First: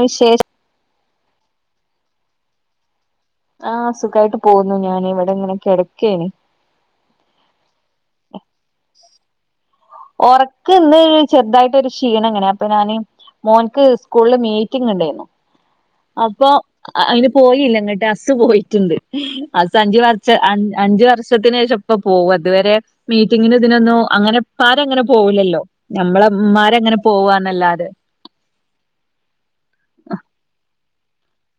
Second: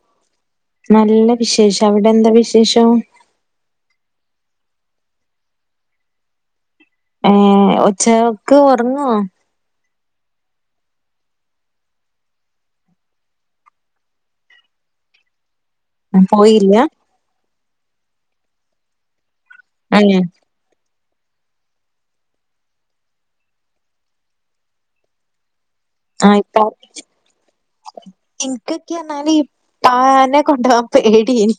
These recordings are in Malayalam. വിശേഷം നല്ല വിശേഷം അവിടെ എന്താ വിശേഷം ആഹ് സുഖായിട്ട് പോന്നു ഞാൻ ഇവിടെ ങ്ങനെ കെടക്കെനി ഏ ഉച്ചക്ക് ഒറ്ങ്ങോ ഒറ്ക്ക്ന്ന് ചെറുതായിട്ടൊരു ക്ഷീണം ഇങ്ങനെ അപ്പ ഞാന് മോൻക്ക് സ്കൂളില് മീറ്റിംഗ് ഉണ്ടായിരുന്നു അപ്പൊ പോയില്ല അയിന് പോയില്ല ങ്ങട്ട് ഹസ്സ് പോയിട്ട്ണ്ട് ആഹ് സഞ്ചി ഏ നിറച്ച് അഞ്ച് വർഷം വർഷത്തിന് ശേഷം ഇപ്പോ പോവും അതുവരെ മീറ്റിങ്ങിന് ഇതിനൊന്നും അങ്ങനെ ഉപ്പമാരങ്ങനെ പോകില്ലല്ലോ നമ്മളെ ആ ഇപ്പ ഇമ്മാരങ്ങനെ പോവാന്നല്ലാതെ എനിക്കൊക്കെ എന്നാല് ഉപ്പാനെ കൊണ്ടുപോകാൻ പേടിയേനി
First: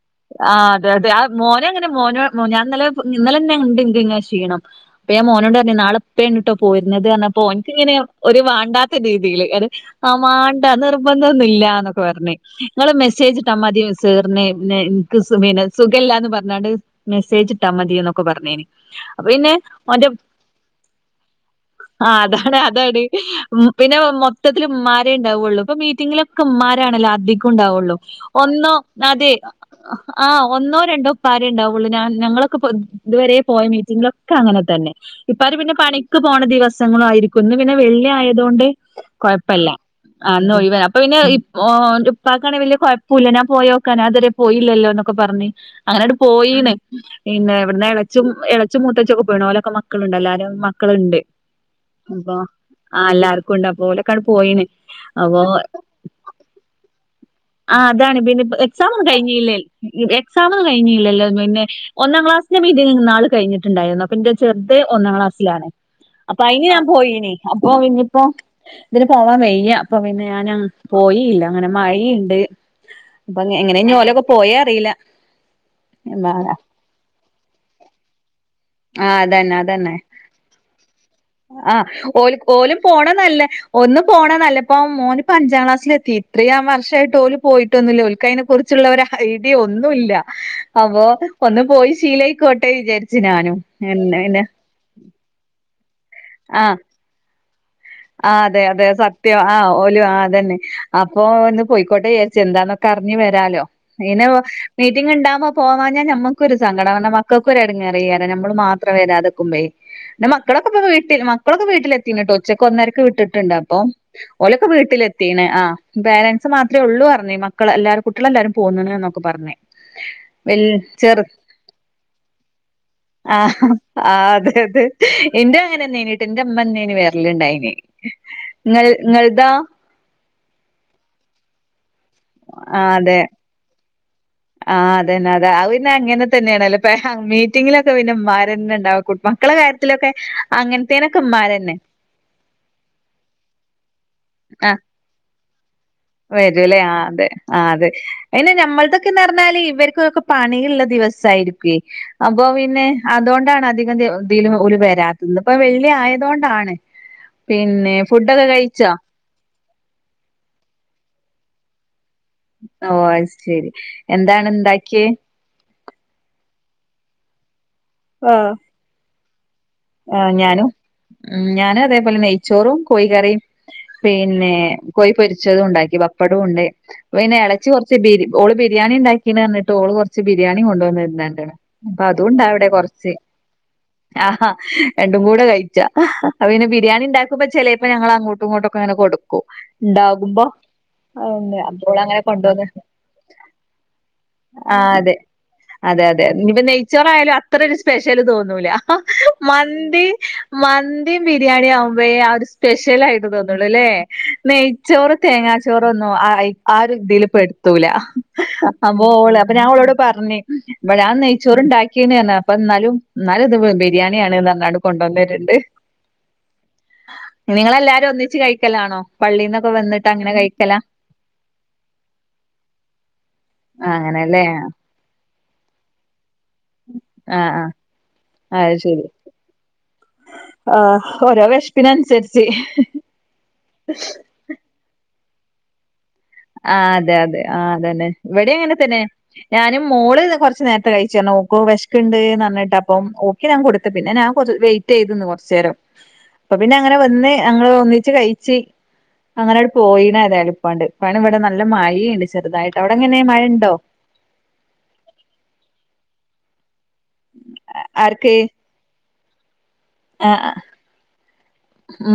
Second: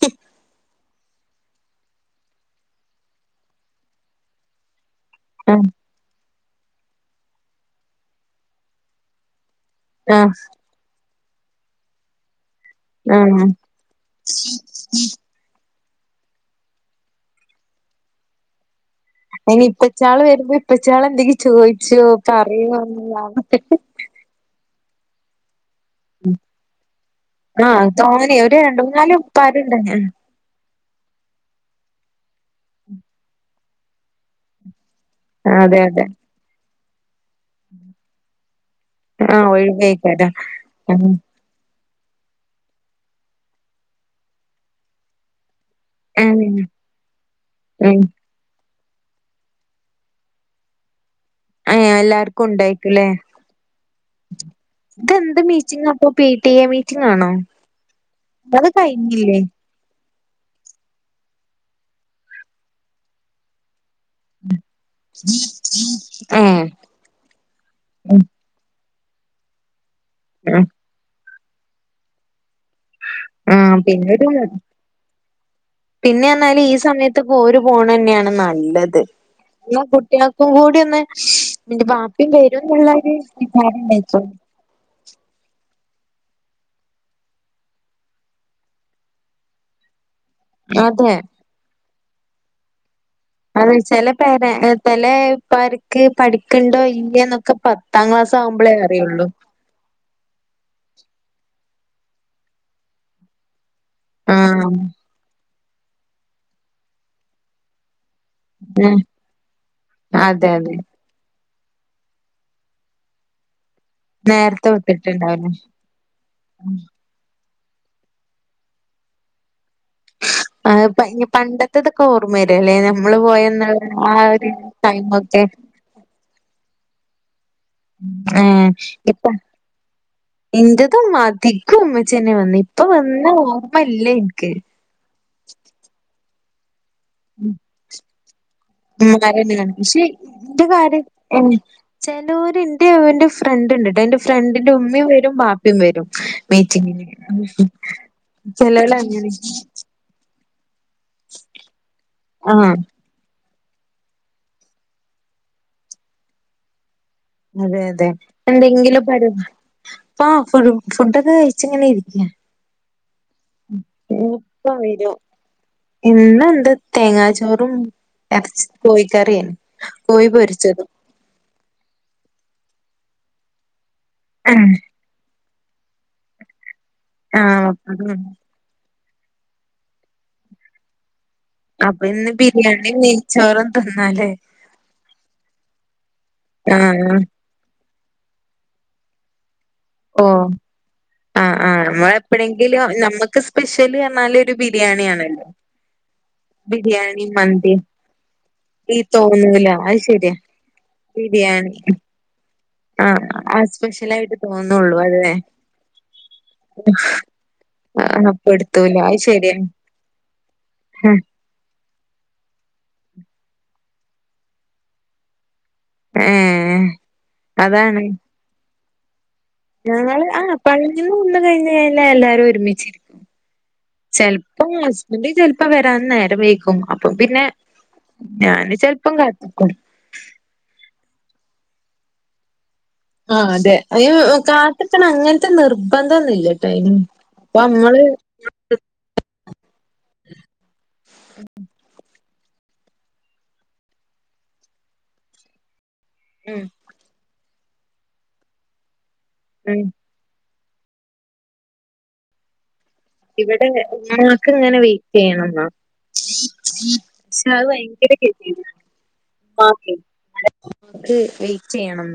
ആഹ് അതെ അതെ ആഹ് മോന് ങ്ങനെ മോന് മോ ഞാൻ ഇന്നലെ ഇന്നലെ ന്നെ ഇണ്ട് ഇന്ക്ക് ഇങ്ങനെ ക്ഷീണം അപ്പൊ ഞാൻ ആ മോനോട് പറഞ്ഞു നാളെ ഉപ്പയാണ് കേട്ടോ പോയിരുന്നത് ഓനിക്ക് ഒരു വേണ്ടാത്ത രീതിയില് അത് ആ ആഹ് മാണ്ട നിർബന്ധം ഒന്നും ഇല്ലന്നൊക്കെ പറഞ്ഞ് നിങ്ങള് ആ മെസ്സേജ് ഇട്ടാ മതി മിസ്സിന് ന് സുഖമില്ലാന്ന് പറഞ്ഞ് മെസ്സേജ് ഇട്ടാ മതി എന്നൊക്കെ പറഞ്ഞേന് അപ്പൊ പിന്നെ അയിന് മറ്റെ ഇപ്പച്ചാള് വരുമ്പോ ഇപ്പച്ചാള് എന്തെങ്കിലും ചോയിച്ചോ ആഹ് അതാണ് പറയോ അതാണ് എന്നുള്ള പിന്നെ മൊ ത്തത്തിൽ ഉമ്മമാരേ ഉണ്ടാവുകയുള്ളൂ അപ്പം കുട്ടികളൊക്കെ ഉമ്മാരാണല്ലോ അധികം ആ ഉണ്ടാവുള്ളൂ തോനെ ഒരു ഒന്നോ രണ്ട് മൂന്നാല് അതെ ഉപ്പാരുണ്ട് ആഹ് ആഹ് ഒന്നോ രണ്ടോ ഇപ്പാരേ ഉണ്ടാവുള്ളൂ ഞാൻ ഞങ്ങളൊക്കെ ഇതുവരെ പോയ മീറ്റിങ്ങിലൊക്കെ അങ്ങനെ തന്നെ ഇപ്പാര് പിന്നെ അതെ അതെ പണിക്ക് പോണ ദിവസങ്ങളും ആയിരി കുന്ന് പിന്നെ വെള്ളി ആയതോണ്ട് ആ കൊഴപ്പല്ല ഒഴിവേക്കാരം അന്ന് ഒഴിവ് അപ്പൊ ഉം പിന്നെ ഇ ഓൻ്റെ ഉപ്പാക്കാണേൽ വലിയ കുഴപ്പുല്ല ഞാൻ പോയോക്കാ ഞാൻ ഇതുവരെ പോയില്ലല്ലോ ഇന്നൊക്കെ പറഞ്ഞ് അങ്ങനെ അങ്ങ് ഉം പോയിന് പിന്നെ ഇവിടുന്ന് ഉം ഇളച്ചും അച്ച മൂത്തച്ചിയൊക്കെ പോയിണ് മക്കളുണ്ട് എല്ലരും മക്കളുണ്ട് ഏ അപ്പൊ എല്ലാർക്കും ആ ഉണ്ടായിക്കുല്ലേ എല്ലാർക്കും ഉണ്ട്. പോലൊക്കാണ്ട് പോയിന് അപ്പൊ. ഇപ്പൊ പി ടി എ മീറ്റിംഗ് ആണോ അതാണ് പിന്ന അത് എക്സാം ഒന്നും കഴിഞ്ഞില്ലേ കഴിഞ്ഞില്ലേൽ എക്സാം ഒന്നും കഴിഞ്ഞില്ലോ പിന്നെ ഒന്നാം ക്ലാസിന്റെ മീറ്റിംഗ് ഇന്നാള് കഴിഞ്ഞിട്ട്ണ്ടായിരുന്നു ഇൻ്റെ ചെറ്ത് ഒന്നാം ക്ലാസ്സിലാണ് അപ്പൊ ഏ അയിന് ഞാൻ പോയിനി അപ്പൊ ഉം ഇനിയിപ്പോ ഇതിന് പോവാൻ വയ്യ അപ്പൊ പിന്നെ ഞാനും ഉം പോയില്ല അങ്ങനെ മഴയുണ്ട് അപ്പൊ ആഹ് എങ്ങനെ ഓരൊക്കെ പിന്നൊരു പോയേന്ന് അറിയില്ല പിന്നെ ന്നാല് ഈ സമയത്ത് ഓര് പോണ ന്നെയാണ് നല്ലത്. ആഹ് അതന്നെ [inaudible] അതന്നെ കുട്ടിയാ ൾക്കും കൂടി ഒന്ന് ആഹ് [inaudible] ബാപ്പി ഓല് വരും ഓലും പോണ ന്നുള്ളര് [unintelligible] പഞ്ചാം ക്ലാസ്സിലെത്തി. ഇത്രീം വർഷയിട്ട് ഓല് പോയിട്ടൊന്നുല്ല. ഒൽക്ക അയിനെ കുറിച്ചുള്ള ഒരു ഐഡി ഒന്നും ല്ല. അപൊ, അതെ ഒന്ന് പോയി ശീലയിക്കോട്ടെ വിചാരിച്ച. അത, ചില പേര ചില പ്പാര്ക്ക് ആഹ് പഠിക്ണ്ടോ ഇല്ലേ ന്നൊക്കെ പ്പ... ആഹ് താങ്ളാസാവും അതെ പളേ അതെ അറിയുള്ളൂ. സത്യം ആഹ് ഓല് ആ അതന്നെ അപ്പൊ ഒന്ന് പോയിക്കോട്ടെ വിചാരിച് എന്താന്നൊക്കെ അറിഞ്ഞഞ് വരാലോ പിന്നെ ആഹ് ഉം മീറ്റിങ്ങ് ഉണ്ടാമ്പോ പോവാഞ്ഞാ നമ്മക്കൊരു സങ്കടാ ക്കകൊരു എടങ്ങേറേ കാരം നമ്മള് മാത്രം വരാതെക്കുമ്പയി, ന്ന അതെ അതെ മക്കളൊക്കെപ്പൊ വീ.. പിൻ മക്കളൊക്ക വീട്ടെത്തിൺ ട്ടോ. ഉച്ചക്ക് ഒന്നരക് വിട്ടിട്ടുണ്ട് അപ്പോം. ഓലൊക്ക നേരത്തെ വീട്ടില് എത്തിണ്. വിട്ടിട്ടുണ്ടാവുല്ലേ. ആ പേരൻസ് മാത്രേ ഉള്ളൂ പറഞ്. മ മക്ക എല്ലാരും കുട്ടികളല്ലാരും പോന്നുണ് ന്നൊക്ക പറഞ്. ആഹ്, പ പണ്ടത്തെ തൊക്കെ ഓർമ്മ വരല്ലേ, നമ്മള് പോയെന്നു ആ ഒരു. [inaudible] ടൈമൊക്കെ ഇന്റെ അങ്ങനെ ന്നേയ്ണീട്ടോ, ഇന്റെ മ്മന്നേന് വരല് ണ്ടായിന്. ഏഹ് ങ്ങൾ ഇപ്പ ങ്ങൾ തോ.? ഇന്റതും മതി. ക്കും മ്മച്ചെന്നെ വന്ന ഇപ്പ ആഹ് അതെ വന്ന ഓർമ്മല്ല ൻക്ക്. ആഹ്, അതന്നെ അതെ പിന്നെ അങ്ങനെ തന്നെയാണല്ലോ? പ്പഹ, മീറ്റിങ്ങിലൊക്കെ പിന്നെ മ്മരന്നെ ണ്ടാവ. മക്കള ഉമ്മാരെന്നെയാണ് പക്ഷെ കാര്യത്തിലൊക്കെ ഇന്റെ കാര്യം അങ്ങനത്തേനൊക്കെ ഏഹ് മ്മാരന്നെ. ചെലോര് ന്റെ ന്റെ ഫ്രണ്ട് ണ്ട്ട്ട. ന്റെ ഫ്രണ്ടിന്റെ ഉമ്മേം വരും ബാപ്പേം വരും. വരൂ അല്ലേ ആ മീറ്റിങ്ങിന് അതെ ആ അതെ പിന്നെ ചെലോല് നമ്മൾതൊക്കെന്ന് അങ്ങനെ പറഞ്ഞാല് ഇവർക്കുംക്കെ പണിള്ള ദിവസയിരിക്കേ അപ്പൊ ആഹ് പിന്നെ അതോണ്ടാണ് അധികം ഇതിലും ഓല് വരാത്തത് ഇപ്പൊ വെള്ളി ആയതോണ്ടാണ് അതെ പിന്നെ അതെ ഫുഡൊക്കെ കഴിച്ചോ എന്തെങ്കിലും പ അപ്പ ഫ ഫുഡൊക്കെ കഴിച്ച ഇങ്ങനെ ഇരിക്ക ഓ അയ്ശരി എന്താണ് ഇണ്ടാക്കിയെ ഇന്നന്താ തേങ്ങാ ചോറും അറചി കോഴിക്കറിയാണ് ആ ഞാനും ഞാനും അതേപോലെ നെയ്ച്ചോറും കോഴിക്കറിയും പിന്നെ ആഹ് കോഴി പൊരിച്ചതും ഉണ്ടാക്കി പപ്പടവും ഉണ്ട് പിന്നെ ഇളച്ചി കുറച്ച് ബി ആഹ് ഓള് ബിരിയാണി ഇണ്ടാക്കി പി വന്നിട്ട ഓള് കുറച്ച് ബിരിയാണി കൊണ്ടുവന്നിരണ്ടാണ് അപ്പൊ ഇന്ന് ബിരിയാണി നേയിച്ചോറും തിന്നാലേ ആഹാ രണ്ടും കൂടെ കഴിച്ച അപ്പൊ പിന്നെ ബിരിയാണി ആഹ് ഉണ്ടാക്കുമ്പോ ചെ അപ്പൊ ഞങ്ങ അങ്ങോട്ടും ഇങ്ങോട്ടൊക്കെ ഇങ്ങനെ കൊടുക്കും ഓ ഉണ്ടാവുമ്പോ ണ്ട് ആഹ് ആഹ് അപ്പോൾ നമ്മള് അങ്ങനെ കൊണ്ടവന്ന് എപ്പഴെങ്കിലും നമ്മക്ക് സ്പെഷ്യല് പറഞ്ഞാല് ഒരു ആ അതെ ബിരിയാണിയാണല്ലോ അതെ അതെ ഇനിയിപ്പ ബിരിയാണി നെയ്ച്ചോറായാലും അത്ര മന്തി ഒരു സ്പെഷ്യല് തോന്നൂല ഈ തോന്നൂല അത് മന്തി ശരിയാ മന്തി ബിരിയാണി ആവുമ്പയെ സ്പെഷ്യൽ ആഹ് ആയിട്ട് ആ തോന്നള്ളൂ ല്ലേ സ്പെഷ്യലായിട്ട് തോന്നുള്ളൂ നെയ്ച്ചോറ് അതെ തേങ്ങാച്ചോറൊന്നോ ആ ആ ഇതിൽ പെട് ത്തൂല ആ, അപ്പൊ എടുത്തൂല അപ്പൊ അത് ഓള് ശരിയാ ഞാൻ ഓളോട് പറഞ് ഞാൻ നയ് ചോറണ്ടാക്കിയ്ണ് അപ്പ ന്നാലും ന്നാലും ഇത് ബിരിയാണിയാണ് പറഞ്ഞാ കൊണ്ടുവന്നര്ണ്ട് ഏഹ് അതാണ് നിങ്ങളെല്ലാരും ഒന്നിച്ച് കഴിക്കലാണോ പള്ളിന്ന് ഞങ്ങള് ആ പള്ളിന്ന് കൊന്ന് കഴിഞ്ഞ് കഴിഞ്ഞാ എല്ലാരും ഒരുമിച്ചിരി ആഹ് അങ്ങനെല്ലേ ചെലപ്പം മോ ചെലപ്പോ വരാൻ നേരം വൈകും അപ്പൊ പിന്നെ ആഹ് ആഹ് അത് ഞാന് ശരി ചെലപ്പം കാത്തിക്കും ആഹ് ഒരോ വെശ്പിനൻസരിച്ച് ആഹ് അതെ അയ് കാത്ത്ക്കണം അങ്ങനത്തെ നിർ പ്പന്തോന്നും ല്ലടൈന് ഇപ്പൊ അമ്മള് ഇവിടെ അങ്ങനെ തന്നെ ഞാനും മോള് കുറച്ച് നേരത്തെ കഴിച് ഓല്ക് വേഷ് ക്കിണ്ട് ന്നർഞ്ഞിട്ട് അപ്പ ഓക്കെ ഞാൻ കൊടുത്ത പിന്നെ ഞാൻ വെയിറ്റ് ചെയ്തന്ന് കൊറച്ചു നേരം ഉം പിന്നെ അങ്ങനെ വന്ന് ഞങ്ങള് ഒന്നിച്ച് കഴിച് അങ്ങനട് ഉം പോയിണ ഏതായലിപ്പണ്ട് അപ്പാണ് ഇവിടെ നല്ല മഴയണ്ട് ചെറുതായിട്ട് അവിടെ എങ്ങനെയെ മഴയുണ്ടോ ക്ക് ഇങ്ങനെ വൈറ്റ്യ്യണംന്നോ ശ ഭയങ്കര കേതിയേട് മാക്ക ആ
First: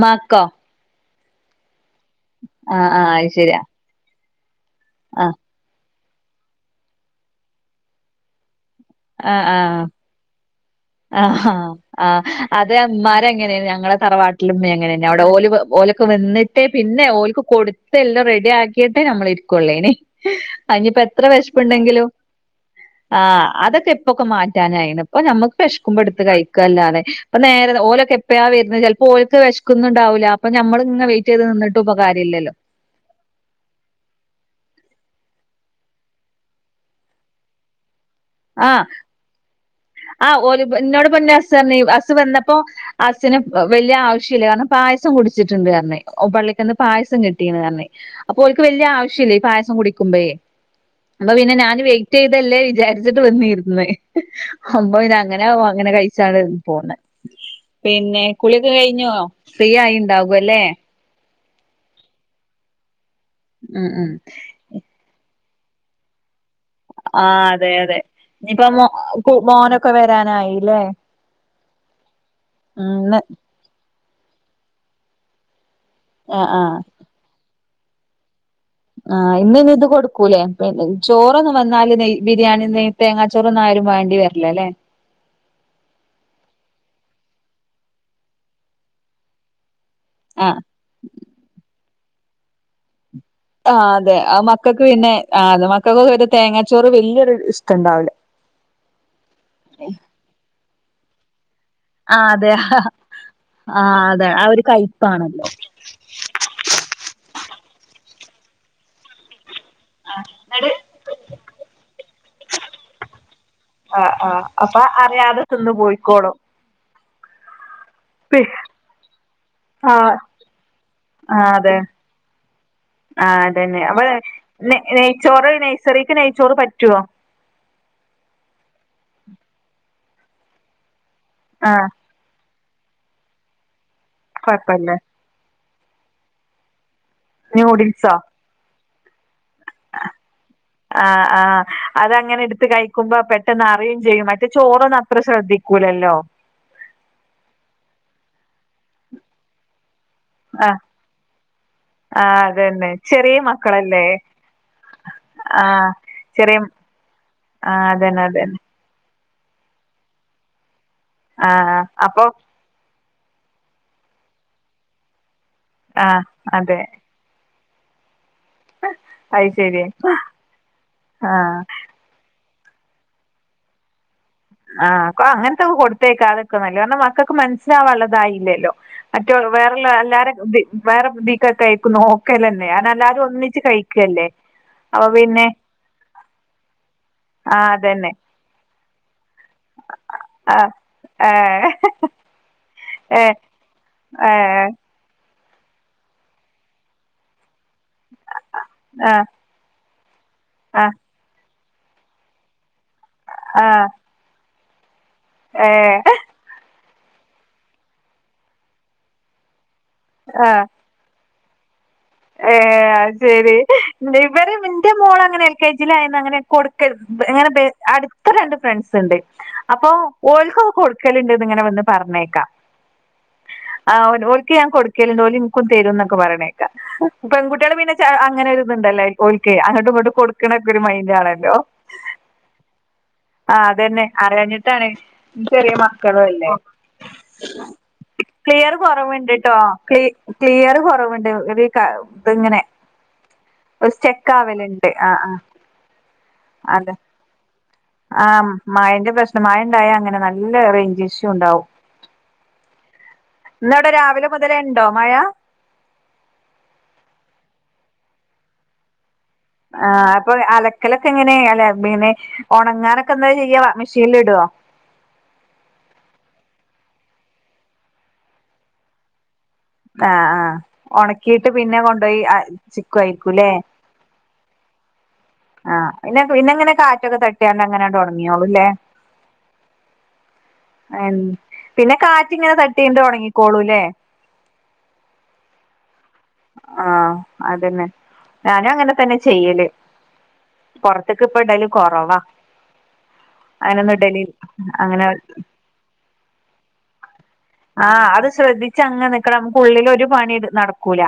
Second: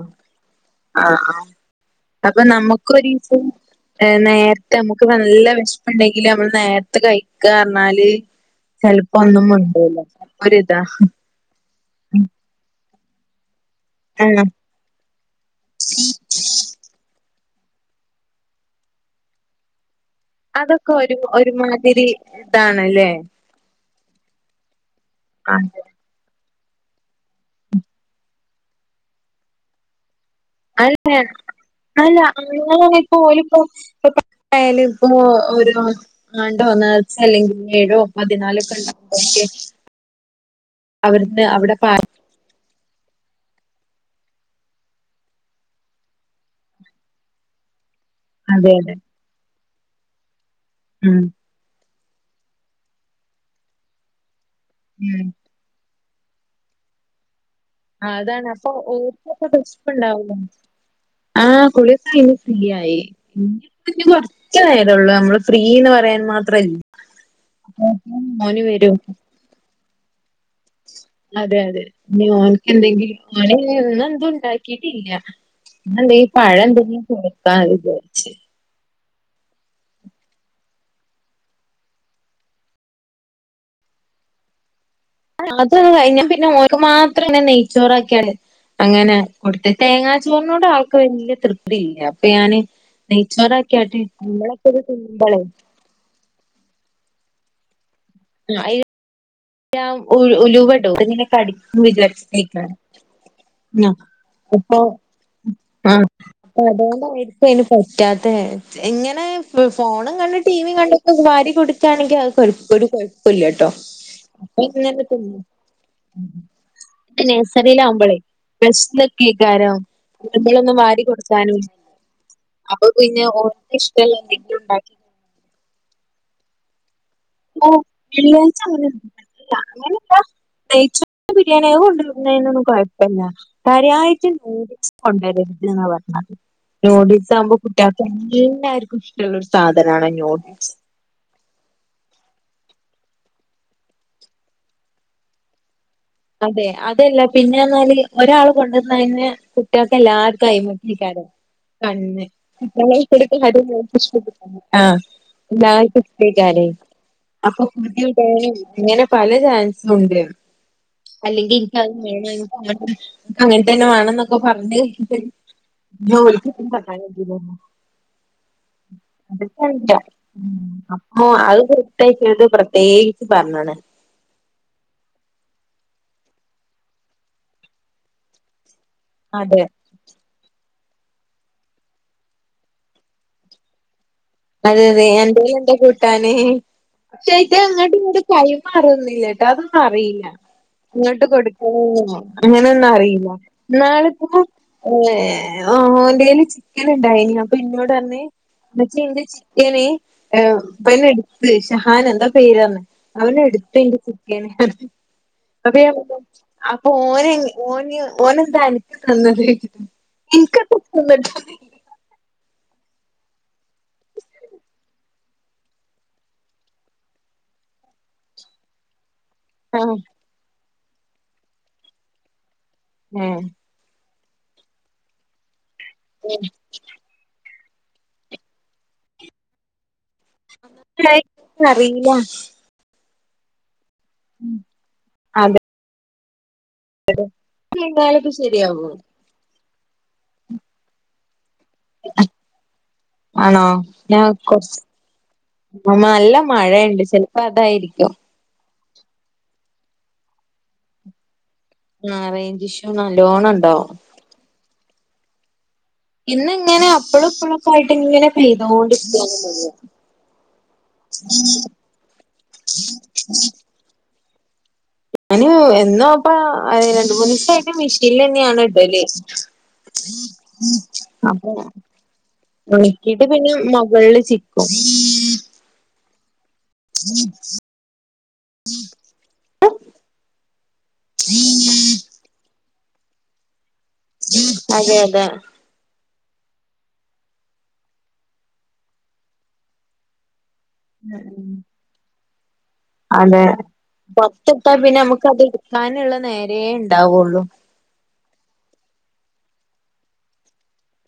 മാക്കോ ആ അപ്പൊ ആഹ് നമുക്ക് ആഹ് അത് ഒരീസം ശരിയാ നേർത്തെ നമുക്ക് ആഹ് നല്ല വിഷ ഉണ്ടെങ്കില് നമ്മള് നേരത്ത് കഴിക്കറഞ്ഞാല് ചെലപ്പോ ഒന്നും ആഹ് മിണ്ടൂല്ല ഒരിതാ ആഹ് ആഹ് അതെ ഇമ്മാരങ്ങനെനു ഞങ്ങളെ ആഹ് തറവാട്ടിലും മ്മെ അങ്ങനെന്നെ അവിടെ ഓല് ഓലൊക്കെ വെന്ന് ട്ടെ പിന്നെ ഓൽക്ക് കൊടുത്ത് എല്ലാം റെഡി ആക്കിട്ടേ നമ്മള് ഇര്ക്കോള്ളേനി അഹ് അതൊക്കെ ഇഞ്പ്പ ഒരു എത്ര ഒരുമാതിരി വെശപ്പുണ്ടെങ്കിലും ഇതാണല്ലേ ആഹ് അതൊക്കെ ഇപ്പൊക്കെ മാറ്റാനായിണ് ഇപ്പൊ ഞമ്മക്ക് ആഹ് വെഷ്ക്കുമ്പോ എടുത്ത് കഴി ക്കല്ലാതെ അപ്പ നേരെ ഓലൊക്കെ എപ്പഴാ വെര്ന്നത് ചെൽപ്പോ ഓൽക്ക് വെശക്കുന്നുണ്ടാവുല ഇപ്പ ഞമ്മള് ഇങ്ങെനെ അല്ല വെയിറ്റ് ചെയ്ത് നിന്നിട്ടും കാര്യാല്ലല്ലോ പ്പോ ഓല്പ്പോ [unintelligible] ആണ്ടോ നീർച്ചെ അല്ലെങ്കി ഏഴോ പതിനാലൊക്കെ ആഹ് ഉണ്ടാവുമ്പോക്കെ ആ ഓലിപ്പ ഇന്നോട് ഇപ്പ ന്റെ അവിടുന്ന് ഹസ് പറഞ്ഞ് അവിടെ പാ ഹസ് വന്നപ്പോ ഹസ്ന് വല്യ ആവശ്യം ഇല്ല കാരണം പായസം കുടിച്ചിട്ടുണ്ട് പറഞ്ഞ് ഓ പള്ളിക്കന്ന് പായസം കിട്ടീന്ന് പറഞ്ഞ് അപ്പൊ ഓർക്ക് അതെ വല്യ അതെ ആശ്യമില്ല ഈ പായസം കുടിക്കുമ്പോയേ ഉം അപ്പൊ പിന്നെ ഞാൻ വെയിറ്റ് യ്തതല്ലേ വിചാരിച്ചിട്ട് വന്നിരുന്ന് [unintelligible] ഉം അങ്ങനെ അങ്ങനെ കഴിച്ചാണ്ട് പോന്ന് ആ പിന്നെ അതാണ് കുളി ഒക്കെ അപ്പൊ കഴിഞ്ഞോ ഓർക്കൊക്കെ ഫ്രീ ആയി വിശപ്പുണ്ടാവൂലേ ഇണ്ടാകും ലെ? ആഹ് കുളിക്കെ കഴിഞ് ഫ്രീയായി ഇഞ് ഉം ഇപ്പഞ് ഉം കോർച്ച് ച്ച് നെരോള്ളു നമ്മള് ഫ്രീ ഇന്ന് പറയാൻ മാ ആഹ് അതെ അതെ മോന് ഇഞ്പ്പം വരും മോ മോനൊക്കെ വരാനായിലെ? അതെ അതെ ഇഞ് ഓൻക്കെന്തെങ്കിലും മഴന്നെ ഇന്ന് എന്തും ഇണ്ടാകിട്ടില്ല ഞാൻ എന്തേം ആഹ് ആഹ് പഴംന്തേങ്കിലും പുയിങ്ങ വിചാരിച്ച് ആഹ് ഇന്ന് ഇത് കൊടുക്കൂലെ പിന്നെ ചോറൊന്ന് വന്നാല് നെയ ബിരിയാണി നെയ് തേങ്ങാച്ചോറൊന്ന ആരും വേണ്ടി വരില്ല അല്ലേ അത് പിന്നെ ഒൻക്ക് മാത്രം നെയ്ച്ചോറക്കിയാണ് അങ്ങനെ കൊടുത്ത് തേങ്ങാ ആഹ് ച്ചോർനോട് ആൾക്ക് വലിയ തൃപ്തി ഇല്ല അപ്പൊ ഞാൻ ആഹ് നെയ്ച്ചോറക്കൊട്ട് അതെ അത് നമ്മളോക്കൊ ഇത് മക്കൾക്ക് പിന്നെ തിന്നുമ്പള്ളെ ആഹ് അത് മക്കൾക്കൊക്കെ തേങ്ങാച്ചോറ് വലിയൊരു ഇഷ്ടം ഉണ്ടാവുല്ല ആ [unintelligible] ഉ ഉലുവ ഇടോ തടിക്കും ആഹ് വിച്ചാരിച്ചിട്ട് അതെ ആയിക്കാരം ആഹ് അതെ ആ ഒരു ഇപ്പോ കയ്പ്പാണല്ലോ ആ അതുകൊണ്ടായിരിക്കും അതിന് പറ്റാത്തെ ഇങ്ങനെ ഫോണും കണ്ട് ടി. ന്നട് വിം കണ്ടക്കൊ വാരി കൊടുക്കാണെങ്കി അയ് ഒരു കൊഴ്പ്പുല്ലാട്ടോ. അ ആഹ്‌. ഓൻ ഇരുന്ന്ട്ട് ത് ന്നും നേഴ്സറിയിലാവുമ്പോളേ. പി ബസ് ലൊക്കേയ്ക്കാരം ആഹ് നമ്മളൊന്നും വാരി ആഹ് കൊടുക്കാനും അതെ അപ്പൊ പിന്നെ ആഹ് ഓർക്ക് അതെന്നെ അമ്മള് ഇഷ്ടമുള്ള എന്തെങ്കിലും നെ ഉണ്ടാക്കി നെയ്ച്ചോറ് നെയ്സറീക്ക് നെയ്ച്ചോറ് പറ്റോ ആഹ് വെളളിയാഴ്ച്ചങ്ങനൊന്നുല്ല. അങ്ങനല്ല നെയ്ച്ചോറ് ബിരിയാണി അത് ആഹ് കൊണ്ടൊരും പിന്നെ അയ്നൊന്നു കൊയപ്പല്ല. കാര്യായിട്ട് കൊഴപ്പല്ല നൂഡിൽസ് കൊണ്ടരും [unintelligible] നൂഡിൽസാ കുമ്പോ കുട്ട്യാക്ക് ന്യൂഡിൽസോ എല്ലാർക്കും ഇഷ്ടള്ളൊരു സാധനനാണ് നൂഡിൽസ്. ആ ആ അത് അങ്ങനെ എടുത്ത് കഴിക്കുമ്പോ പെട്ടെന്ന് അറിയും ചെയ്യും മറ്റേ ചോറന്ന് അത്ര ശ്രദ്ധി കൂലല്ലോ. അതെ അതല്ല പിന്നെർന്നാല് ഒരാള് കൊണ്ടന്നയന്നേ കുട്ട്യാൾക്ക് എല്ലാ ആഹ് ക്കയിമെക്കേക്കാരം കണ്ണ് ആഹ് അതന്നെ [unintelligible] ചെറിയ മക്കളല്ലേ [unintelligible] ആഹ്‌ ആഹ് എല്ലാർക്കും ചെറിയ ഇഷ്ടയ്ക്കാരെ ആഹ് അതന്നെ അതന്നെ [unintelligible] പല ചാൻസുണ്ട്. അല്ലെങ്കിൽ ആഹ് ഇൻക്കത് അപ്പൊ വേണേ ഞണ്ട് അങ്ങൻതന്നെ വേണംന്നൊക്കെ പറഞ്ഞ്ട്ട് ആഹ് ജോലിക്ക് അതെ [unintelligible] [unintelligible] അത് ശരി അത്ക്കറീല ഉം അപ്പോ ആഹ് അഅ് [unintelligible] പ്രത്യേകിച്ച് പറഞ്ഞ്ണ്. ആഹ് കോ അങ്ങനത്തെക്കെ കൊടുത്തേയാക്ക നിക്ക മക്കൾക്ക് മനസ്സിലാവള്ളതായില്ലല്ലോ. മറ്റ അതെ വേറള്ള എല്ലാരും ഇ വേറെ ഇതി ഒകെ അയ്ക്ക് നോക്കല്ലന്നെ അവൻ അല്ലാതെ ഒന്നിച്ച് കഴിക്കല്ലേ? അതെ അതെ അപ്പൊ പിന്നെ അന്റെയ്ല് എന്താ കൂട്ടാനെ ആഹ് അങ്ങോട്ട് അതന്നെ ഇങ്ങോട് കൈമാറന്നില്ല. അത് ഒന്നും അറിയില്ല. ആഹ് ഇങ്ങോട്ട് ഏഹ് കൊടുക്കണം അങ്ങനെ ഒന്നും അറിയില്ല ഏഹ് ഇന്നാളിപ്പോ ഏഹ് ഏ ഓൻ്റയിൽ ചിക്കൻ ഉണ്ടായിനി അപ്പൊ ഇന്നോട് പറ ന്റെ ആഹ് ചിക്കന് ആഹ് ഇബന് എടുത്ത് ഷഹാൻ എന്താ പേര് പറഞ്ഞ്. അവന ആഹ് എടുത്തന്റെ ഏഹ് [unintelligible] അപ്പൊ ഓന് ഓന് ഓന് എന്താ അനക്ക് തന്നത്? ആഹ് [unintelligible] ഏഹ് അത് ശെരി ഇവര് ഇന്റെ മോള് അങ്ങനെ എൽ കെ ജിയിലയന്ന് അങ്ങനെ കൊടുക്ക അങ്ങനെ അടുത്ത രണ്ട് ഫ്രണ്ട്സ് ഉണ്ട്. അപ്പൊ ആഹ് ഓൽക്ക് ഒക്കെ കൊടുക്കലുണ്ട് ന്ന് ഇങ്ങനെ വന്ന് പറഞ്ഞേക്കാ. ഏഹ് ആ ഓരിക്ക് ഞാൻ കൊടുക്കലണ്ട് ഓര് എനിക്കും തരുംന്നൊക്കെ പറയണക്ക. പെൺകുട്ടികള് പിന്നെ അങ്ങനെ ഒരു ഇത് ഇണ്ടല്ലേ ഓർക്ക് അങ്ങോട്ട് ഇങ്ങോട്ട് കൊടുക്കണക്കെ ഒരു മൈൻഡ് ആണല്ലോ. ഇൻക്കതൊന്നും അറിയില്ല ആ അതെന്നെ അറിയാഞ്ഞിട്ടാണ് അത് ചെറിയ മക്കളും അല്ലേ? കഴിഞ്ഞാലൊക്കെ ക്ലിയർ ശരിയാവോ കുറവ് ഉണ്ട് ട്ടോ ക്ലി ക്ലിയർ കുറവുണ്ട് ഒരു ഇത് ഇങ്ങനെ ആണോ ഞാൻ കുറച്ച് ആ ആ നല്ല മഴയുണ്ട് ച അപ്പ അതായിരിക്കും. ആഹ് മഴന്റെ പ്രശ്നം മഴ ഉണ്ടായ അങ്ങനെ നല്ല റേഞ്ച് ഇഷ്യൂ ഉണ്ടാവും. ആ റേഞ്ച് ഇഷ്യൂ നല്ലോണം ഉണ്ടാവും. അപ്പം ഇത് വരെ ഉണ്ടോ മഴ? ഇന്ന് ഇങ്ങനെ അപ്പഴും ഇപ്പോഴൊക്കെ ആയിട്ട് ഇങ്ങനെ ചെയ്തോണ്ടിരിക്ക ആ അപ്പൊ അലക്കലൊക്കെ എങ്ങനെയ അല്ല പിന്നെ ഉണങ്ങാനൊക്കെ എന്താ ചെയ്യാ മെഷീനിൽ ഇടോ? ഞാന് എന്നാപ്പ രണ്ട് മൂന്ന് ദിവസായിട്ട് മെഷീനിൽ തന്നെയാണ് ഇടല്. ആ ആ ഉണക്കിയിട്ട് അപ്പൊ പിന്നെ കൊണ്ടുപോയി ചിക്കു ആയിരിക്കൂല്ലേ? മുകളിലെ ചിക്കും. ആഹ് പിന്നെ പിന്ന എങ്ങനെ കാറ്റൊക്കെ തട്ടിയണ്ട് അങ്ങനെ ഒണങ്ങിയോളൂല്ലേ? ഉം പിന്നെ കാറ്റ് ഇങ്ങനെ തട്ടിണ്ട് ഉണങ്ങിക്കൊള്ളൂലെ? അതെ അതെ. ആഹ് അതന്നെ ഞാനും അങ്ങനെ തന്നെ ചെയ്യല്. പുറത്തേക്ക് ഇപ്പം ഇടല് കൊറവാ. അതെ പുറത്ത് ഇട്ടാ പിന്നെ അങ്ങനെ നമുക്ക് അത് എടുക്കാനുള്ള നേരേ ഉണ്ടാവുള്ളു. ആഹ് അത് ശ്രദ്ധിച്ച് അങ്ങ നിക്കണം നമുക്ക് ഉള്ളിൽ ഒരു പണി നടക്കൂല.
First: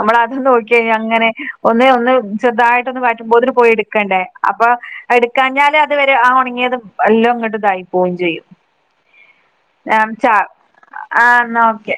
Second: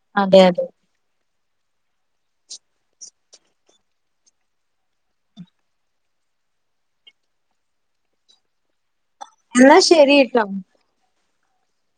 നമ്മള അത് അതെ അതെ നോക്കി കഴിഞ്ഞ അങ്ങനെ ഒന്ന് ഒന്ന് ചെറുതായിട്ടൊന്ന് പാറ്റും പോത്തിന് പോയി എടുക്കണ്ടേ അപ്പൊ എടുക്കാഞ്ഞാല് അതുവരെ ആ ഉണങ്ങിയത് എല്ലാം അങ്ങോട്ട് ഇതായി പോവും ചെയ്യും. എന്നാ ശരി ചാ ട്ടോ ആഹ് എന്നാ ഓക്കെ.